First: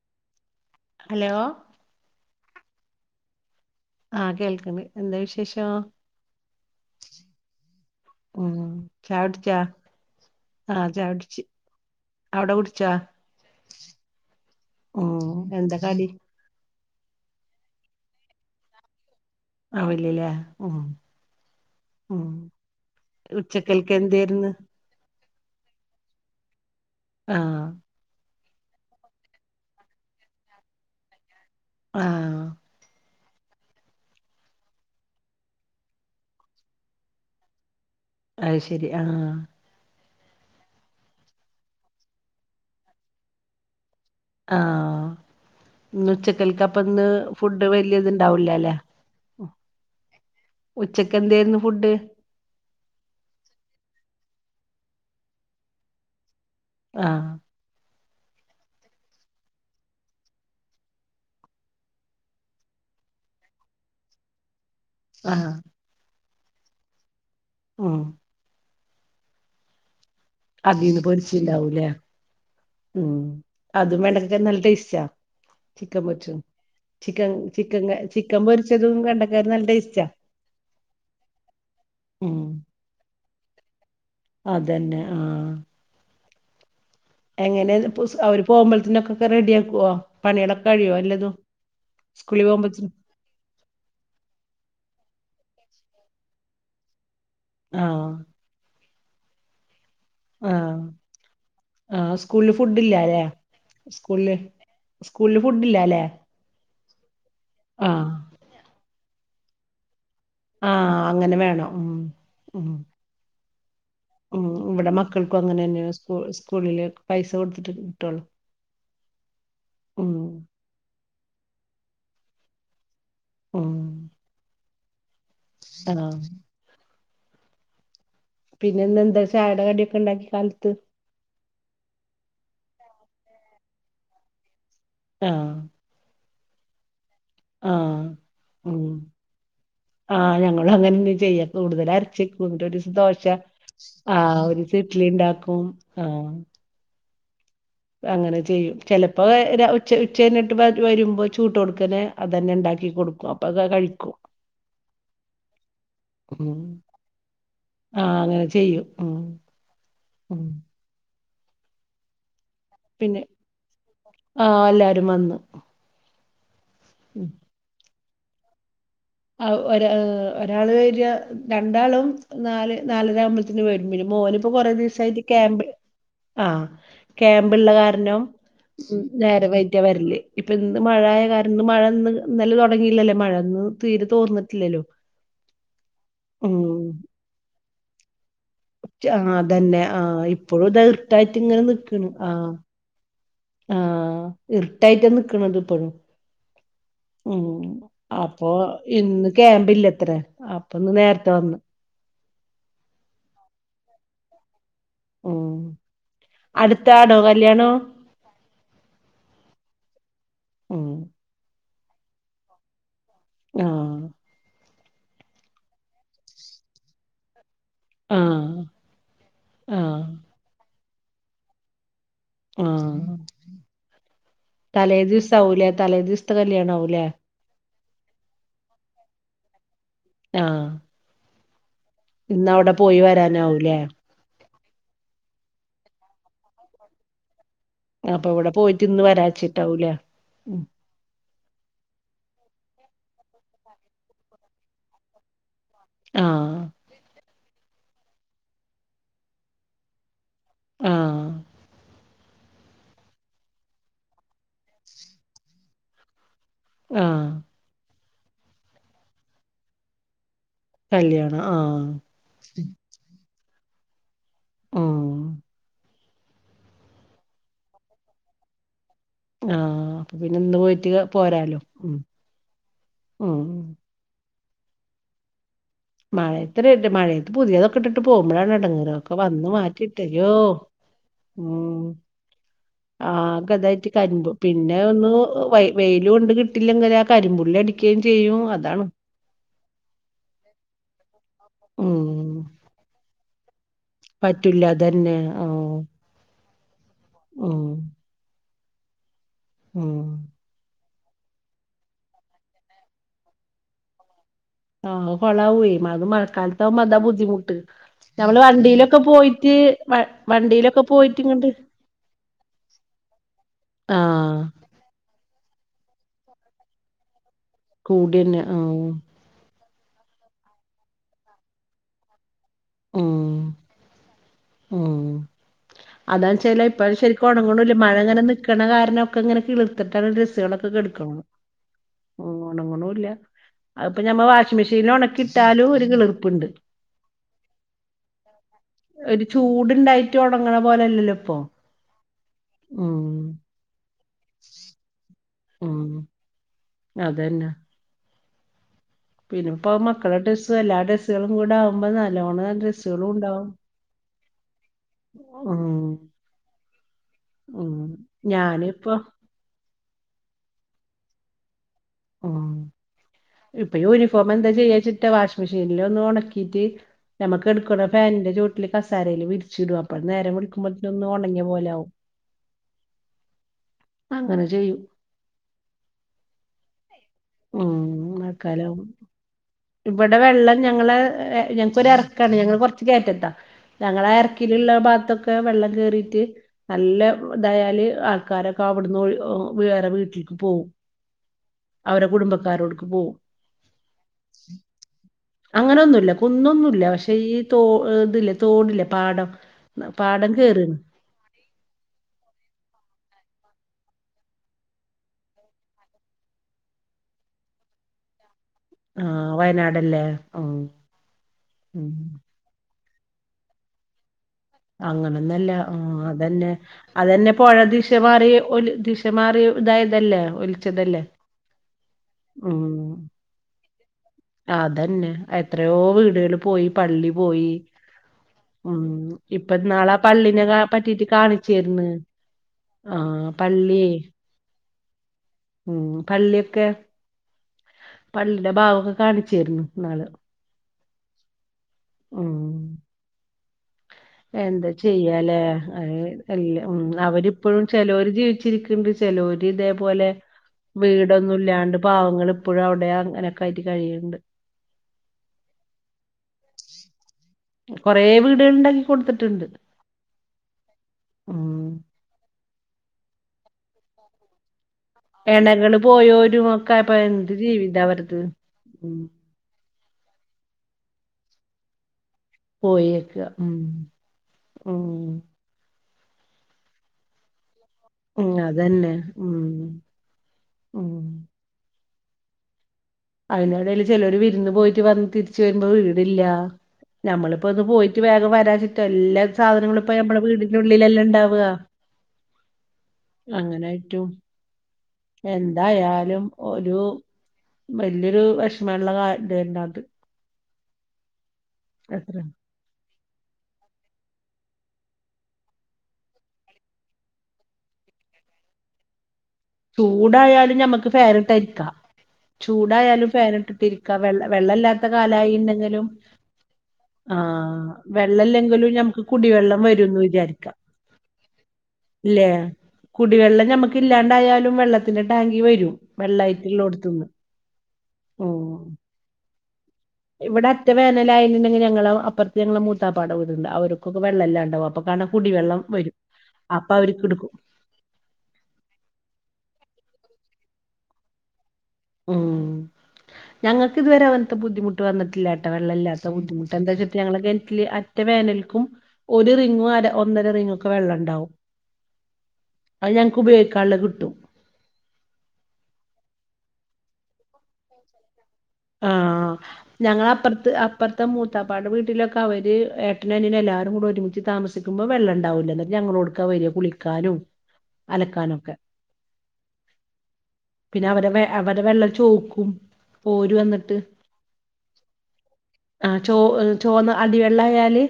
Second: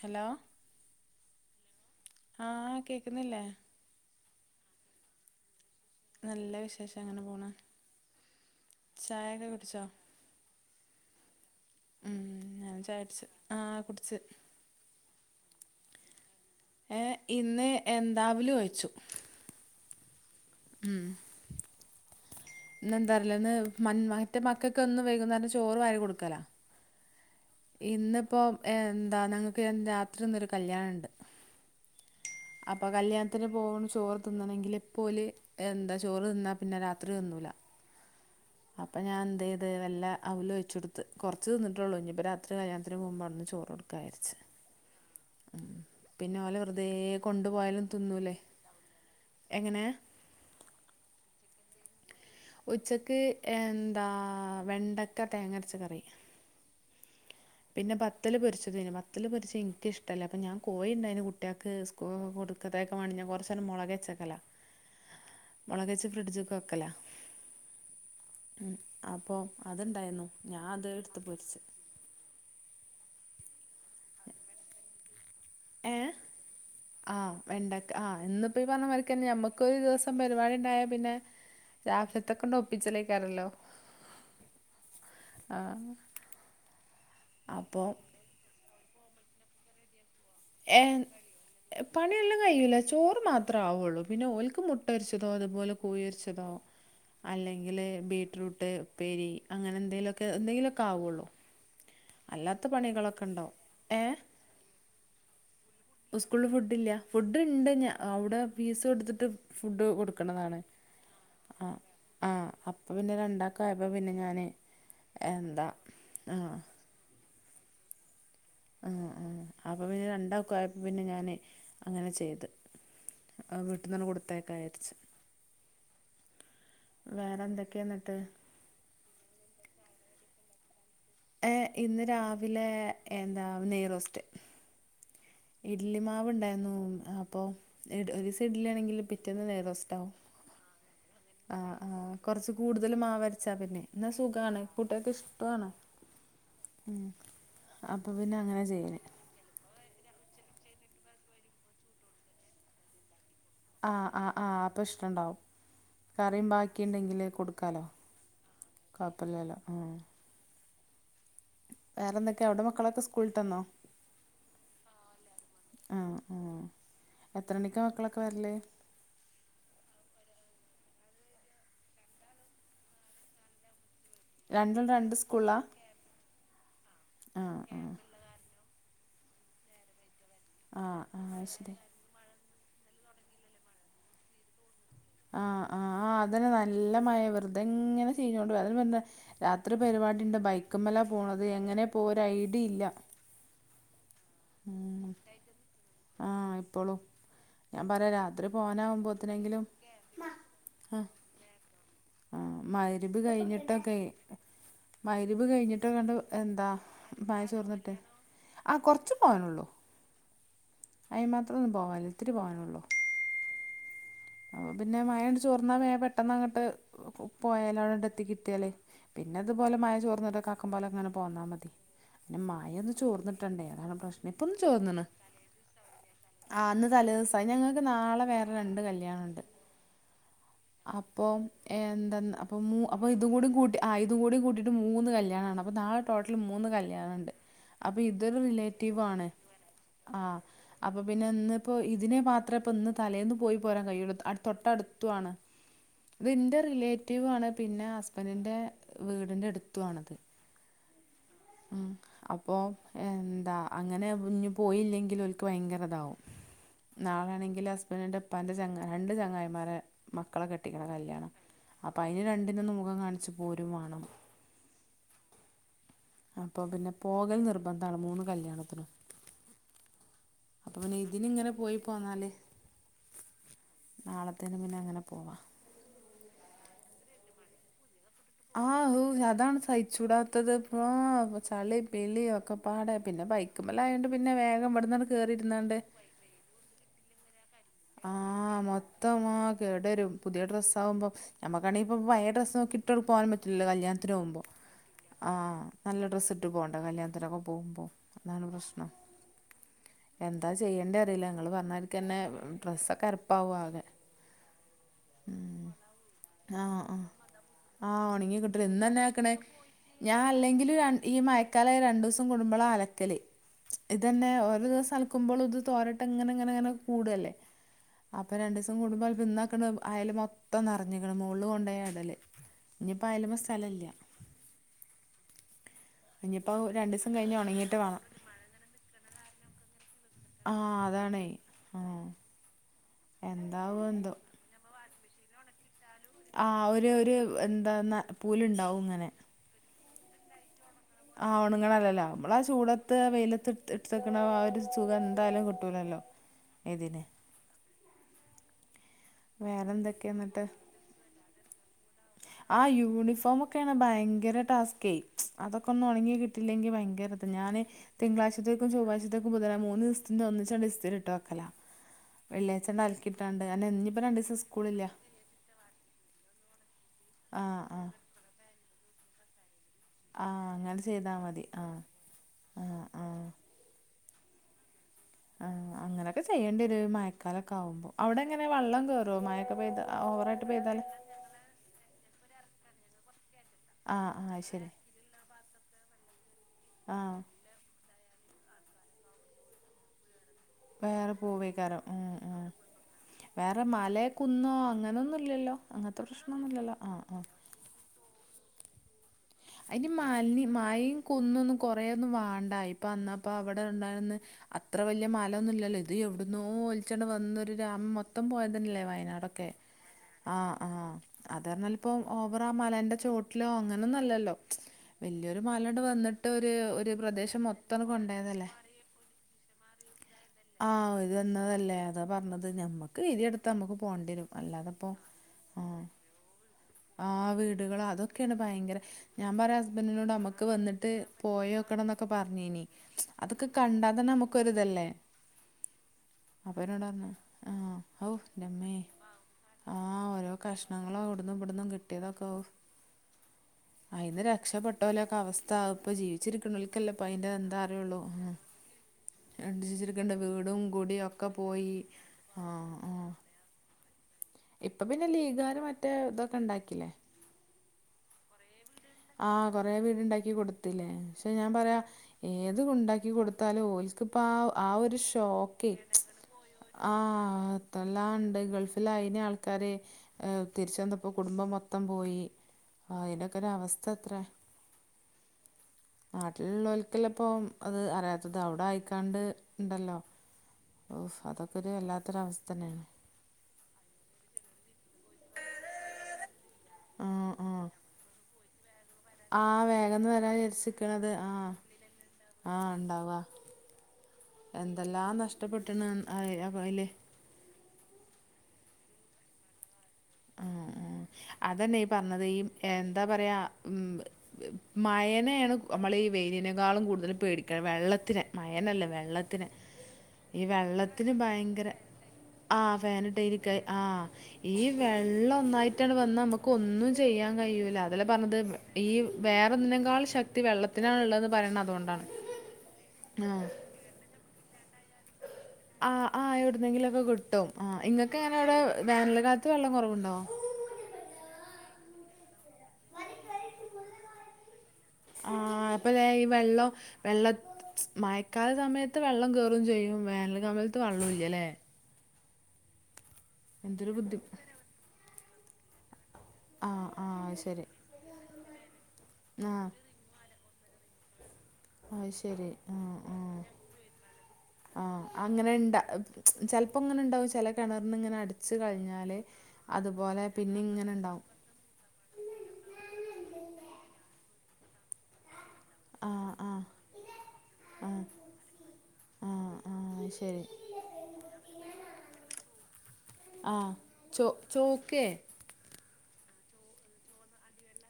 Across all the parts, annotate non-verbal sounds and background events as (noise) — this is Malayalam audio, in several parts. ഹലോ. അലോ. ആ കേക്കുന്നില്ലേ. ആ കേൾക്കണ് എന്താ വിശേഷോ? നല്ല വിശേഷ അങ്ങനെ പോണ് ഉം ചായൊക്കെ കുടിച്ചോ? അതെ ചായടിച്ച ആ ഞാൻ ചായട്ച്ച് ആ കുട്ച്ച്. മ് എന്താ കടി? ഏ ഇന്ന് എന്താ അവല്കൊഴച്ചു. അവ്ൽല്ലേ ഹ് ആഹ് ഇന്ന്ന്താറീലന്ന് മൻ മറ്റേ മക്കക്കെന്നും വൈകുന്നേരം ചോറ് വാരി കൊട്ക്കല. ആ. ഇന്ന്പ്പോ എന്താ ന്നങ്ങക്ക് രാത്രിന്നൊരു കല്യാണ ഇണ്ട്. ആ. അപ്പോകല്യാണത്തിന് പോവും ചോറ് തിന്നണങ്കി അപ്പോല്. എന്താ ചോറ് തിന്നാ പിന്നെ രാത്രിതിന്നൂല. അത് ശരി അപ്പൊ ഞാൻ ആഹ് എന്തെയ് ത് വെല്ല അവല് കൊഴ്ച്ചോട്ത്ത് കെർച്ച് തിന്ന്ട്ടൊള്ളൂ ഇനി ഇപ്പം രാത്രി കല്ല്യാണത്തിന് പോവുമ്പോ അവ്ട്ന്ന്ചോറോട് ആഹ് (unintelligible) ഇന്ന് പിന്നെ ഓലെ ഉച്ചക്കൽക്ക് അപ്പ വെർതെ ഇന്ന് കൊണ്ട് ഫുഡ് പോയാലും വലിയ തിന്നൂലേ. ഇത്ണ്ടാവില്ല അല്ലേ എങ്ങനെ? ഉച്ചക്കെന്തെര്ന്നു ഫുഡ്? ഉച്ചക്ക് എന്താ വെണ്ടക്ക തേങ്ങരച്ച കറി. ആ. പിന്നെ ബത്തല് പൊര്ച്ചതെന്നു ബത്തല്ല് പൊരിച്ച് ഇൻക്ക് ഇഷ്ടല്ല അപ്പൊ ഞാൻ കോഴിണ്ടായിനു കുട്ടിയാക്ക് സ് ഓ കൊടുക്കതെക്കാവേണ്ടി ഞാൻ കൊറച്ചേരം മോളഗേച്ചക്കല. (inaudible) മോളഗേച്ച് ഫ്രിഡ്ജ്ക്ക് വെക്കല. ആഹ ഉം അപ്പൊ അത്ണ്ടായിരുന്നു അതിന്ന് പൊരിച്ചുണ്ടാക്കുലെ ഉം അതും വെണ്ടക്കൊക്കെ നല്ല ടെസ്റ്റാ ചിക്കൻ പൊരിച്ചതും ചിക്കൻ ആഹ് ചിക്കൻ വെണ്ടക്ക ആഹ ചിക്കൻ ഇന്നിപ്പോ ഈ പറഞ്ഞ മരിക്കന്നെ കണ്ടക്കാരും നമ്മക്ക് നല്ല ഒരു ടേസ്റ്റാ ദിവസം പരിപാടി ഉണ്ടായ പിന്നെ ഉം രാത്രിത്തേക്ക് ഒപ്പിച്ചലേക്കാരല്ലോ അതെന്നെ ആഹ്. ആ എങ്ങനെ അപ്പോൾ പ്പുസ് അവര് പോവുമ്പൾതിനൊക്കെക്കെ റെഡിയാക്കോ? ഏഹ്, ഏ പണിയെല്ലം സ്കൂളിൽ കയ്യൂലാ പോകുമ്പോത്തിന് ചോർ ത് മാത്രേ ആവൊള്ളൂ. പിന്നെ ഓൽക്ക് മുട്ടൊര്ച്ചതോ അത്പോലെ കോയൊര്ച്ചതോ അല്ലെങ്കില് ആഹ് ബീറ്റ്റൂട്ട് പ്പേരി അങ്ങനെ ന്തെലൊക്കെ ആഹ് എന്തെങ്കിലൊക്കെ ആവൊള്ളൂ. ആഹ്, സ്കൂൾല് ഫുഡില്ല്യ ല്ലെ? ഉണ്ടാവും ഏ സ്കൂൾല് സ്കൂൾല് ഫുഡില്ല്യ ല്ലെ? കൂളിൽ ഫുഡ് ഇല്ല്യ. ഫുഡ് ണ്ട് ഞാ അവ്ടെ ഫീസൊട്ത്ത്ട്ട് ഫുഡ് കൊട്ക്കും. (unintelligible) താണ്. ആഹ് അങ്ങനെ വേണം അഹ് ഉം അഹ് അപ്പൊ പിന്നെ രണ്ടാക്കായപ്പൊ പിന്നെ ഞാ ഉ ഇവിടെ മക്കൾക്കും അങ്ങനെ തന്നെയ സ്കു ആ സ്കൂളില് പൈസ കൊടുത്തിട്ട് കിട്ടുവുള്ളൂ ആഹ്, ആഹ് അപ്പൊപിന്നെ രണ്ടാക്കു ആയപ്പോ പിന്നെ ഞാനെ അങ്ങനെ ചെയ്ത്. ആഹ്, ഉം വീട്ടിന്നെന്നെ കൊടുത്തയക്കായാര്ച്ച്. ആഹ്. വേറെന്തെക്കെന്നട്ട്? പിന്നെന്നെന്താ ചായെടെ കട്യൊക്കെണ്ടാക്കി കാൽത്ത്. ഏഹ്, ഇന്ന് രാവിലെ എന്താ നെയ്റോസ്റ്റ്. ആഹ്. ഇഡ്ലി മാവ്ണ്ടായിരുന്നൂ അപ്പൊ ആഹ് ഇഡ് ഒരീസം ഇഡ്ലി ആണെങ്കിൽ പിറ്റേന്ന് നെയ്റോസ്താവും. ളങ്ങനെന്നെ (unintelligible) ചെയ കൂടുതലരച്ചക്കും കുറച്ച് കൂടുതൽ ന്നട്ടൊരുസം മാവ് ദോഷ അരച്ചാ പിന്നെ എന്നാ ആഹ് സുഖമാണ് ഒരുസം കുട്ടികൾക്ക് ഇഡ്ലിണ്ടാക്കും ഇഷ്ടമാണ് ആഹ് ഉം. അപ്പൊ പിന്നെ അങ്ങനെ ചെയ്യും. ചെയ്യല് ചെല അപ്പൊ എ ഒര് ഉച്ച ഉച്ചര്ഞ്ഞിട്ട് വര് വരുമ്പോൾ ചൂടൊട്ക്കനെ അതെന്നെ ണ്ടാക്കി കൊടുക്കും അ ആഹ്, ആഹ്, ആഹ്, അപ്പഷ്ടണ്ടാവും. കറിം ഉം ബാക്കിണ്ടെങ്കില് കൊട്ക്കാലോ. ആഹ് അങ്ങനെ ചെയ്യും ഉം കൊഴപല്യാലോ ആഹ്. ഉം. വേറെന്തൊക്കെ അവ്ടെ മക്കളൊക്കെ പിന്നെ സ്കൂൾട്ടന്നോ? ആഹ് എല്ലാരും വന്ന് ആഹ് ആഹ്. ഉം. എത്രണിക്കാ മക്കളൊക്കെ വെര്ല്? ഒ ഒരാ അ് ഒരാള് വെര രണ്ടാളും നാല് നാലരാവുമ്പോൾത്തിന് വെരും. (unintelligible) മോന്പ്പൊ കൊറേ രണ്ടും രണ്ട് ദിവ്സായിട്ട് സ്കൂളാ കേമ്പ് ആഹ് ആഹ് കേമ്പ്ള്ള ആഹ് കാര്നം ഉം, നേരം വൈറ്റ വെര്ല്. ഇപ്പൊ ഇന്ന് ആഹ് മഴായ ആഹ് അത് കാരണം ന്ന് ശരി മഴ ന്ന് ഇന്നലെ തൊടങ്ങിയില്ലല്ലേ മഴ. ഇന്ന് തീരെ തേർന്നിട്ട്ല്ല്യല്ലോ. ആഹ് ആഹ് ഹാ അതന്നെ നല്ല മയ വെർതെങ്ങനെ ചീഞ്ഞോണ്ട് ആഹ് (unintelligible) രാത്രി അതന്നെ ആഹ് പെരിപാടിണ്ട്. ഇപ്പോഴും ഇതാ ബൈക്ക്മ്മലാ ഇർട്ടായിട്ട് പോണത്. ഇങ്ങനെ എങ്ങനെ നിക്കണ് പോവ ആഹ് ഒരൈഡില്ല. ആഹ്, ഇറ്ട്ടായിട്ടാനിക്ക്ണത് ഇപ്പഴും. ആഹ്, ഇപ്പളും. ഉം. ഞാൻ പറയാ രാത്രി അപ്പൊ ഇന്ന് പോവാനാവുമ്പോത്തിനെങ്കിലും ക്യാമ്പില്ലെത്രേ അപ്പൊന്ന് ആഹ് നേര്ത്തെ വന്ന്. ആഹ്, മഗ്‌രിബ് കയ്ഞ്ഞിട്ടൊക്കെയ് മഗ്‌രിബ് ഉം കയ്ഞ്ഞിട്ട് കണ്ട് എന്താ അടുത്താണോ മയ കല്യാണം ചോർന്ന്ട്ട് ആഹ് കൊറ്ച്ച് പോവാനൊള്ളൂ. ഉം അയിന് മാത്രൊന്നും പോവാനില്ല ത്തിരി പോവാനൊള്ളൂ ആഹ്. ഓഹ്, പിന്നെ മയാണ്ട്ചോർന്നാ വേം പെട്ടന്നങ്ങട്ട് അ് അ് പോയാലവടെ എത്തി ആഹ് കിട്ട്യാല് പിന്നെത്പോലെ മയ ആഹ് ചോർന്നതാക്കംപോലെങ്ങനെ പോന്നാ മതി. ന്ന മഴൊന്ന് ആഹ് ചോർന്ന്ട്ടണ്ടേ. അതാണ് പ്രശ്നേ, ഇപ്പൊന്ന് തലേ ചോർന്ന്ണ്. ദിവസാവൂലേ തലേ ദിവസത്തെ ആഹ് ന്ന് കല്യാണാവൂലേ തലേസ് അഅ് ഞങ്ങക്ക് നാളെ വേറെ രണ്ട് കല്ല്യാണണ്ട്. ആഹ്, അപ്പം ഏന്തന്ന്അപ്പം ഇന്നവിടെ മു പോയി അപ്പൊതും കൂടി വരാനാവൂലേ കൂട്ടി ആയി തുംകൂടി കൂട്ടിട്ട് മൂന്ന് കല്ല്യാണാണ്. അപ്പോ നാളെ ടോട്ടല് മൂന്ന് കല്ല്യാണണ്ട്. അപ്പൊ ഇതൊരു ഇവിടെ പോയിട്ട് ഇന്ന് റിലേറ്റീവാണ്. വരാച്ചിട്ടാവൂലേ ആഹ് അപ്പൊ പിന്നെ ന്ന്പ്പോ ഇതിനെ മാത്രപ്പന്ന് തലേന്ന് പോയി പോരാൻ കൈയൊള്ളു തൊട്ടട്ത്തു ആണ്. ത് ന്റെ ആഹ് റിലേറ്റീവ് ആണ് പിന്നെ ഹസ്ബന്റി ന്റെ വീടിന്റെ അടുത്തു ആണത് ആഹ് ഉമ് അപ്പൊ എന്താ അങ്ങനെ ഇഞ്ഞ് പോയില്ലെങ്കിലും ഒല്ക്ക് ഭയങ്കര ഇതാവും ആഹ് നാളൊണെങ്കിൽ ഹസ്ബന്റിന്റെ പ്പാന്റെ രണ്ട് ചങ്ങായിമാരെ മക്കളെ കെട്ട് ട്ടിക്ക്ണ കല്യാണം അപ്പ അതിന് രണ്ടിനും മുഖം കാണിച്ച് പോരും വാണം ഓഹ് അപ്പൊ പിന്നെ പോകൽ നിർബന്താണ് മൂന്ന് കല്യാണത്തിനും ആഹ് അപ്പൊ പിന്നെ ഇന്ന് അപ്പോൾ പോയിട്ട് പിന്നെ ഇതിനിങ്ങനെ പോരാലോ പോയി ഉമ് പോന്നാൽ ഉമ് നാളത്തേന് പിന്നെ അങ്ങനെ പോവാ മഴത്രി മഴെ പുതിയതൊക്കെ ഇട്ടിട്ട് പോകുമ്പോഴാണ് ആ എടങ്ങേറ് ഹൂ വന്ന് അതാണ് മാറ്റിട്ടരോ സഹിച്ചൂടാത്തത് ഇപ്പോൾ ചളി ഉമ് പിളി ഒക്കെ പാടെ പിന്നെ ആഹ് ഗതായിട്ട് ബൈക്കുമ്മലായതുകൊണ്ട് കരിമ്പ് വേഗം പിന്നെ ഇവിടെ നിന്ന് ഒന്ന് കയറി വയ് ഇരുന്നാണ്ട് (unintelligible) കിട്ടില്ലെങ്കിൽ ആ കരിമ്പുള്ള അടി ആഹ് മൊത്തമാ കേടരും പുതിയ ഡ്രെസ്സ ആകുമ്പം നമുക്കാണെങ്കിൽ ഇപ്പം പയ ഉം ഡ്രസ്സ ക്കിട്ടൊക്കെ പോകാൻ പറ്റില്ലല്ലോ കല്യാണത്തിന് പോകുമ്പോൾ പറ്റൂല അതന്നെ ആഹ് നല്ല ഡ്രസ്സ് ഇട്ട് പോകേണ്ട കല്യാണത്തിനൊക്കെ ഉം പോകുമ്പോൾ അതാണ് പ്രശ്നം ഓഹ് എന്താ ചെയ്യെണ്ട അറിയില്ല ങ്ങൾ പറഞ്ഞാരിക്കന്നെ ഡ്രസ്സൊക്കെ എരപ്പാവും ആകെ ആഹ് കൊളാവേ അത് മഴക്കാലത്ത ആഹ് ആകുമ്പോ അതാ ആഹ് ബുദ്ധിമുട്ട് ആഹ് ഒണങ്ങി നമ്മള് കിട്ടൂല വണ്ടിയിലൊക്കെ ഇന്നന്നെ ആക്കണേ പോയിട്ട് വ ഞാൻ അല്ലെങ്കിലും വണ്ടിയിലൊക്കെ ഈ പോയിട്ട് ഞാ ഇങ്ങണ്ട് മയക്കാലായി രണ്ടുസം കുടുംബള അലക്കല് ഇത്ന്നെ ആഹ് ഓരോ ദിവസ അലക്കുമ്പോള് ഇത് തോരട്ടങ്ങനെ ങ്ങനെ കൂടല്ലേ അപ്പൊ കൂടിയന്നെ രണ്ടു ദിവസം ആഹ് കൂടുമ്പോ പിന്നാക്ക അയല് മൊത്തം നെറഞ്ഞ്ക്കണ് മോള് കൊണ്ട ഇടല് ഞ്ഞിപ്പം ഉം അയ്ല്മ സ്ഥലല്ല ഇഞ്ഞിപ്പോ അതാച്ചാല് ഇപ്പയ് രണ്ടീസം ശരിക്കും കഴിഞ്ഞ് ഒണങ്ങുണുല്ല ഒണങ്ങീട്ട് മഴ വേണം ഇങ്ങനെ നിക്ക്ണ കാരണം മക്കെ ഇങ്ങനെ കീളർത്തിട്ടാണ് തിസ് ആഹ് (unintelligible) അതാണേ ആഹ് ഒണങ്ങുണുല്ല എന്താവോ എന്തോ വാഷി മിഷീൻ ഉണക്കിട്ടാലും ഒരു ക് ആഹ് ഒരുര് എന്താന്ന് പൂല്ണ്ടാവും ങ്ങനെ ചൂട്ണ്ടായിട്ട് വാണം ഇങ്ങള പോലെല് ആ ഒണുങ്ങളല്ല ല്ലോ നമ്മളാ ചൂടത്ത് വെയിലത്ത് എട്തക്കണ ആ ഒരു സുഖം എന്തായാലും ഉം കിട്ടൂലല്ലോ ഇതിന് അതന്നെ ഇത് പ്പോ വേറെന്തൊക്കെയാ മക്കളെ ഡസ്സും എല്ലാ ഡസ്സും കൂടെ ആമ്പോ ന ആഹ് യൂണിഫോമൊക്കെയാണ് ഭയങ്കര ടാസ്കെ ഉം അതൊക്കെ ഒന്ന് ഉണങ്ങി കിട്ട് തില്ലങ്കിൽ ഭയങ്കര ദാ ഞാന് ഉം തിങ്കളാഴ്ചത്തേക്കും ഞാനിപ്പോ ചൊവ്വാത്തേക്കും നു തനെ മൂന്ന് ദിവസത്തി ഒന്നിചാണ്ട് ഇസ്തിരിട്ട് വക്കലാ ഉം വെള്ളിയഴ്ചാണ്ട അലക്കിട്ടാണ്ട് അന ഇനി ഇപ്പ രണ്ടിസം സ്കൂള് ല്ല മിഷീനിലൊന്ന് ഒണക്കിയിട്ട് ആ നമുക്ക് ആ ടക്കണ ഫാനിൻന്റെ ചുവട്ടില് കസാലീല്ൽ വിരിച്ച്ടുവാ പ്പോ ആ നേരെ അങ്ങനെ വളക്കുമ്പോത്തി ഒന്ന് ചെയ്താൽ ഒണങ്ങിയ മതി ആ പോലാവും ആ ആ അങ്ങനെ ചെയ്യൂ ആ അങ്ങനൊക്കെ ചെയ്യേണ്ടരു മഴക്കാലൊക്കെ ഉം ആകുമ്പോ അവിടെങ്ങനെ വെള്ളം മഴക്കാലാവുമ്പോ കേറോ മഴക് ഇവിടെ വെള്ളം ഞങ്ങള് ഞങ്ങക്കൊ റക്കാണ് ഞങ്ങള് കുറച്ച് കെറ്റതാ ആ ഞങ്ങളെ ആ ശരി എർക്ക്ലുള്ള ഭാഗത്തൊക്കെ വെള്ളം കേറീട്ട് ആ നല്ലവ് തായാല് ആൾക്കാരൊക്കെ അവിടുന്ന് ഒഴിവേറെ വീട്ടി പോവും വേറെ പോവേക്കാരം ഉം അവരുടെ ഉം കുടുംബക്കാരോടുക്ക് പോവും വേറെ മലോ കുന്നോ അങ്ങനൊന്നും ഇല്ലല്ലോ അങ്ങനത്തെ അങ്ങനൊന്നുല്ല. പ്രശ്നമൊന്നുമില്ലല്ലോ കുന്നൊന്നുല്ല. ആഹ് പക്ഷെ ആഹ് ഈ തോ ഇതില്ല തോടില്ല പാടം അതിന് പാടം മാലിന്യ കേറാണ്. മായയും കുന്നൊന്നും കൊറേയൊന്നും വാണ്ട ഇപ്പ അന്നപ്പ അവിടെ ഉണ്ടായിന്ന അത്ര വല്ല്യ മല ഒന്നു ഇല്ല ല്ലോ ഇത് എവിടുന്നു ഒലിച്ചുണ്ട് വന്നൊരു ഗ്രാമം മൊത്തം പോയതല്ലേ ആ വയനാടൊക്കെ വയനാടല്ലേ? ഉം ആഹ് ആഹ് അതഞ്ഞൽ ഉം. ഇപ്പോ അവർ ആ മലന്റെ ചോട്ടിലോ അങ്ങനെ ഒന്നും അല്ലല്ലോ വലിയൊരു അങ്ങനൊന്നല്ല. ആ മാലണ്ട് വന്നിട്ട് ഒരു അതന്നെ. ഒരു അതന്നെ പ്രദേശം പൊഴ മൊത്തം ദിശ അങ്ങോട്ട് മാറി കൊണ്ടായതല്ലേ ഒലി ദിശ മാറി ഇതായതല്ലേ ആഹ് ഒലിച്ചതല്ലേ? ഇത് വന്നതല്ലേ അതാ പറഞ്ഞത് ഉം. ഞമ്മക്ക് വിധി എടു ത്ത നമുക്ക് പോണ്ടിരും അതന്നെ എത്രയോ വീടുകൾ പോയി ആ പള്ളി പോയി വീടുകള് അതൊക്കെയാണ് ഭയങ്കര ഉം ഞാൻ ഇപ്പൊ പറയാ ഇന്നൾ ആ ഹസ്ബൻഡിനോട് പള്ളിനെ നമുക്ക് ക വന്നിട്ട് പറ്റിയിട്ട് പോയോക്കണം കാണിച്ചിരിന്ന് എന്നൊക്കെ ആഹ് പള്ളിയെ നമുക്കെരിതല്ലേ പള്ളിയൊക്കെ അപ്പനോടു പറഞ്ഞു ആഹ് ഔ എന്റെ പള്ളിയുടെ അമ്മ ഭാഗൊക്കെ കാണിച്ചേര്ന്ന് ഇന്നാള്. ആഹ് ഓരോ കഷ്ണങ്ങൾ അവിടും ഇവിടുന്നും കിട്ടിയതൊക്കെ ഓ ഉം. എന്താ രക്ഷപ്പെട്ടോലൊക്കെ ചെയ്യല്ലേ അവസ്ഥ ഇപ്പൊ എല്ല ഉ ജീവിച്ചിരിക്കണോൽക്കല്ലേ ഇപ്പൊ അയിന്റെ എന്താ അവരിപ്പോഴും അറിയുള്ളൂ ചിലർ ജീവിച്ചിരിക്കണ്ട് ചിലോരെ ഉം ഇതേപോലെ ജീവിച്ചിരിക്കണ്ട വീടും കുടിയും ഒക്കെ വീടൊന്നും പോയി ഇല്ലാണ്ട് പാവങ്ങൾ ആ ഇപ്പോഴും അവിടെ ആ അങ്ങനെ (unintelligible) കഴിയുണ്ട് ഇപ്പൊ പിന്നെ ലീഗാർ മറ്റേ ഇതൊക്കെ ഉണ്ടാക്കില്ലേ കൊറേ വീ ആ കൊറെ വീടുണ്ടാക്കി കൊടുത്തില്ലേ പക്ഷെ ഞാൻ ഉം പറയാ ഏത് ഉണ്ടാക്കി കൊടുത്താലും ഒല്ക്ക് ഇപ്പോ ആ ആ ഒരു ശു ഓക്കെ എണകള് പോയോരും ഒക്കെ ആ ആയപ്പോ എന്ത് ജീവിതാ അവരത് അതല്ലാണ്ട് ഗൾഫിൽ ഉം അയിന ആൾക്കാര് തിരിച്ച് വന്നപ്പോ കുടുംബം മൊത്തം പോയി പോയേക്കാ ഉം ഒരഅവസ്ഥ എത്ര ഉം നാട്ടിലുള്ളവക്കല്ല ഇപ്പ അത് ഉം അറിയാത്തത് അവിടെ അതന്നെ അയക്കാണ്ട് ഉം ഉണ്ടല്ലോ ഉം ഓ അതൊക്കെ ഒരു വല്ലാത്തൊരു അവസ്ഥ തന്നെയാണ് അതിനിടേൽ ചിലർ വിരുന്ന് പോയിട്ട് വന്ന് തിരിച്ച് വരുമ്പോ വീട് ഇല്ല ആഹ് നമ്മളിപ്പോ ഒന്ന് ആഹ് പോയിട്ട് വേഗം വരാജ് മറ്റ എല്ലാ ആഹ് സാധനങ്ങളും ഇപ്പ വേഗന്ന് നമ്മടെ വരാ വീടിന്റെ ഉളളിലല്ലെ വിചാരിച്ചിക്കണത് ഉണ്ടാവുക ആഹ് ആഹ് ഉണ്ടാവ അങ്ങനൊയിട്ടും എന്തെല്ലാം നഷ്ടപ്പെട്ടണ് എന്തായാലും ഒരു അയില് വലിയൊരു വിഷമുള്ള ഒരു ഇത് തന്നെ അത് ആഹ് ആഹ് അതെന്നെ ഈ അത്ര പറഞ്ഞത് ഈ എന്താ പറയാ മയനയാണ് നമ്മൾ ഈ വെയിനിക്കാളും കൂടുതലും പേടിക്കേണ്ട വെള്ളത്തിന് മയനല്ല വെള്ള ത്തിനെ ഈ ചൂടായാലും ഞമ്മക്ക് വെള്ളത്തിന് ഭയങ്കര ഫാനിട്ടരിക്കാം ആ ചൂടായാലും ഫാനിട്ടയിരിക്ക ആ ഫാനിട്ടിട്ടിരിക്കാ വെള്ള ഈ വെള്ളല്ലാത്ത വെള്ളം കാലായിണ്ടെങ്കിലും ഒന്നായിട്ടാണ് വന്ന നമുക്ക് ഒന്നും ചെയ്യാൻ ആഹ് കഴിയൂല്ല അതല്ല പറഞ്ഞത് വെള്ളല്ലെങ്കിലും ഈ ഞമ്മക്ക് വേറെ കുടിവെള്ളം വരുംന്ന് ഒന്നേകാല്‍ ശക്തി ത്തി വിചാരിക്കാം വെള്ളത്തിനാണ് ഉള്ളതെന്ന് പറയന്നത് അതുകൊണ്ടാണ് ഇല്ലേ? ആഹ് കുടിവെള്ളം നമ്മക്ക് ഇല്ലാണ്ടായാല് വെള്ളത്തിന്റെ ടാങ്കി വരും ആഹ് ആഹ് വെള്ളായിട്ടു എവിടുന്നെങ്കിലൊക്കെ ള്ളേടുത്തുന്ന് ഓ വേനൽ കാലത്ത് വെള്ള കുറവുണ്ടാ ഇവിടെ അറ്റ വേനലായിട്ടക്കി ഞങ്ങള്‍ അപ്പുറത്ത് ഞങ്ങള് മു ത്തപ്പാ എന്റെ വീട് ഉണ്ട് അവർക്കൊക്കെ വെള്ളം ഇല്ലാണ്ടാവും അപ്പ കാരണം കുടിവെള്ളം ആഹ് അപ്പൊ വരും ദേ ഈ അപ്പൊ അവർക്ക് എടുക്കും കാല സമയത്ത് വെള്ളം കയറും ചെയ്യും വേനൽ സമയത്ത് വെള്ളം ഇല്ലല്ലേ ഉം ഞങ്ങൾക്ക് എന്തൊരു ഇതുവരെ ബുദ്ധി അവനത്തെ ബുദ്ധിമുട്ട് വന്നിട്ടില്ല കേട്ടോ വെള്ളില്ലാത്ത ബുദ്ധിമുട്ട് ആഹ് എന്താച്ചിട്ട് ഞങ്ങളെ ആഹ് അത് ഗിണറ്റില് ശരി അറ്റ വേനൽക്കും ഒരു ആഹ് റിങ്ങും അര ഒന്നര റിംങ്ങൊക്കെ വെള്ളം ഉണ്ടാവും അത് ശരി അയ് ആഹ് ഞങ്ങക്ക് ആഹ് ഉപയോഗിക്കാനുള്ള കിട്ടും ആഹ് അങ്ങനെ ഇണ്ടാ ചിലപ്പോ അങ്ങനെ ഉണ്ടാവും ചില കിണറിന് ഇങ്ങനെ അടു വച്ച് കഴിഞ്ഞാൽ ആഹ് അതുപോലെ പിന്നെ ഇങ്ങനെ ഉണ്ടകും ത്തപ്പാട വീട്ടിലൊക്കെ അവര് ഏട്ടനും അനിയനും എല്ലാരും കൂടെ ഒരുമിച്ച് താമസി കുമ്പോ വെള്ളം ഉണ്ടാവൂല എന്നി ഞങ്ങളോടുക്ക ആഹ് വര്യ ആഹ് കുളിക്കാനും ആഹ് അലക്കാനും ഒക്കെ ആഹ് ആഹ് ശരി പിന്നെ അവടെ വ അവര്ടെ വെള്ളം ചോക്കും ഓര് ആഹ് വന്നിട്ട് ചോ ചോക്കെ ആ ചോ ചോന്ന അടിവെള്ളയാല്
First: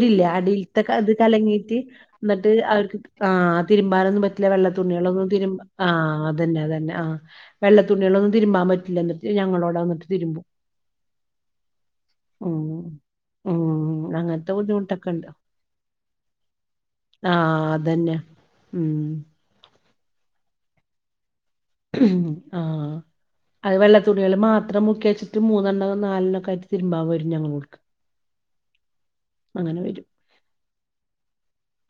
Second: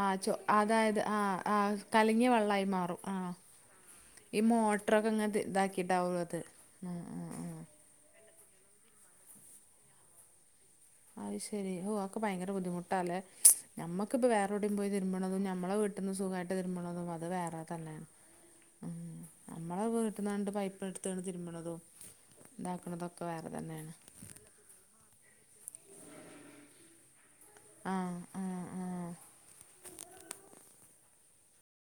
ആ ചൊ അടിൽത്തെ അതായത് അത് ആ ആ കലങ്ങീട്ട് കലങ്ങിയ ന്നട്ട് വെള്ളമായി അവർക്ക് മാറും ആ ആഹ് തിരുമ്പാനൊന്നും ഈ പറ്റില്ല മോട്ടറൊക്കെ വെള്ളത്തുണികളൊന്നും ഇങ്ങനെ തി തിരുമ്പ ഇതാക്കിയിട്ടാവും ആഹ് അത് അതന്നെ ആ അതന്നെ ആഹ് ആ ആ വെള്ളത്തുണിളൊന്നും തിരുമ്പാൻപറ്റില്ല എന്നിട്ട് ഞങ്ങളോടെ വന്നിട്ട് തിരുമ്പും അത് ശരി ഓ ആക്കെ ഭയങ്കര ഉം ബുദ്ധിമുട്ടാല്ലേ ഉം നമ്മക്കിപ്പോ വേറെ അങ്ങനത്തെ എവിടിം പോയി ബുദ്ധിമുട്ടൊക്കെ ഉണ്ട് തിരുമ്പണതും നമ്മളെവീ ട്ട്ന്ന് സുഖയിട്ട് തിരുമ്പ്ണതും അത് വേറെ ആഹ് തന്നെയാണ് അതന്നെ ഉം നമ്മള വീട്ട്ന്നാണ്ട് പൈപ്പ്ഇട്ത്താണ് തിര്മ്പ്ണതും ആഹ് അത് വെള്ളത്തു തുണിൾ മാത്രം മുക്യച്ചിട്ട് മൂന്നെണ്ണം നാലെണൊക്കായിറ്റ് തിരുമ്പാവരും ഞങ്ങളോട് ആ ആ ആ അങ്ങനെ വരും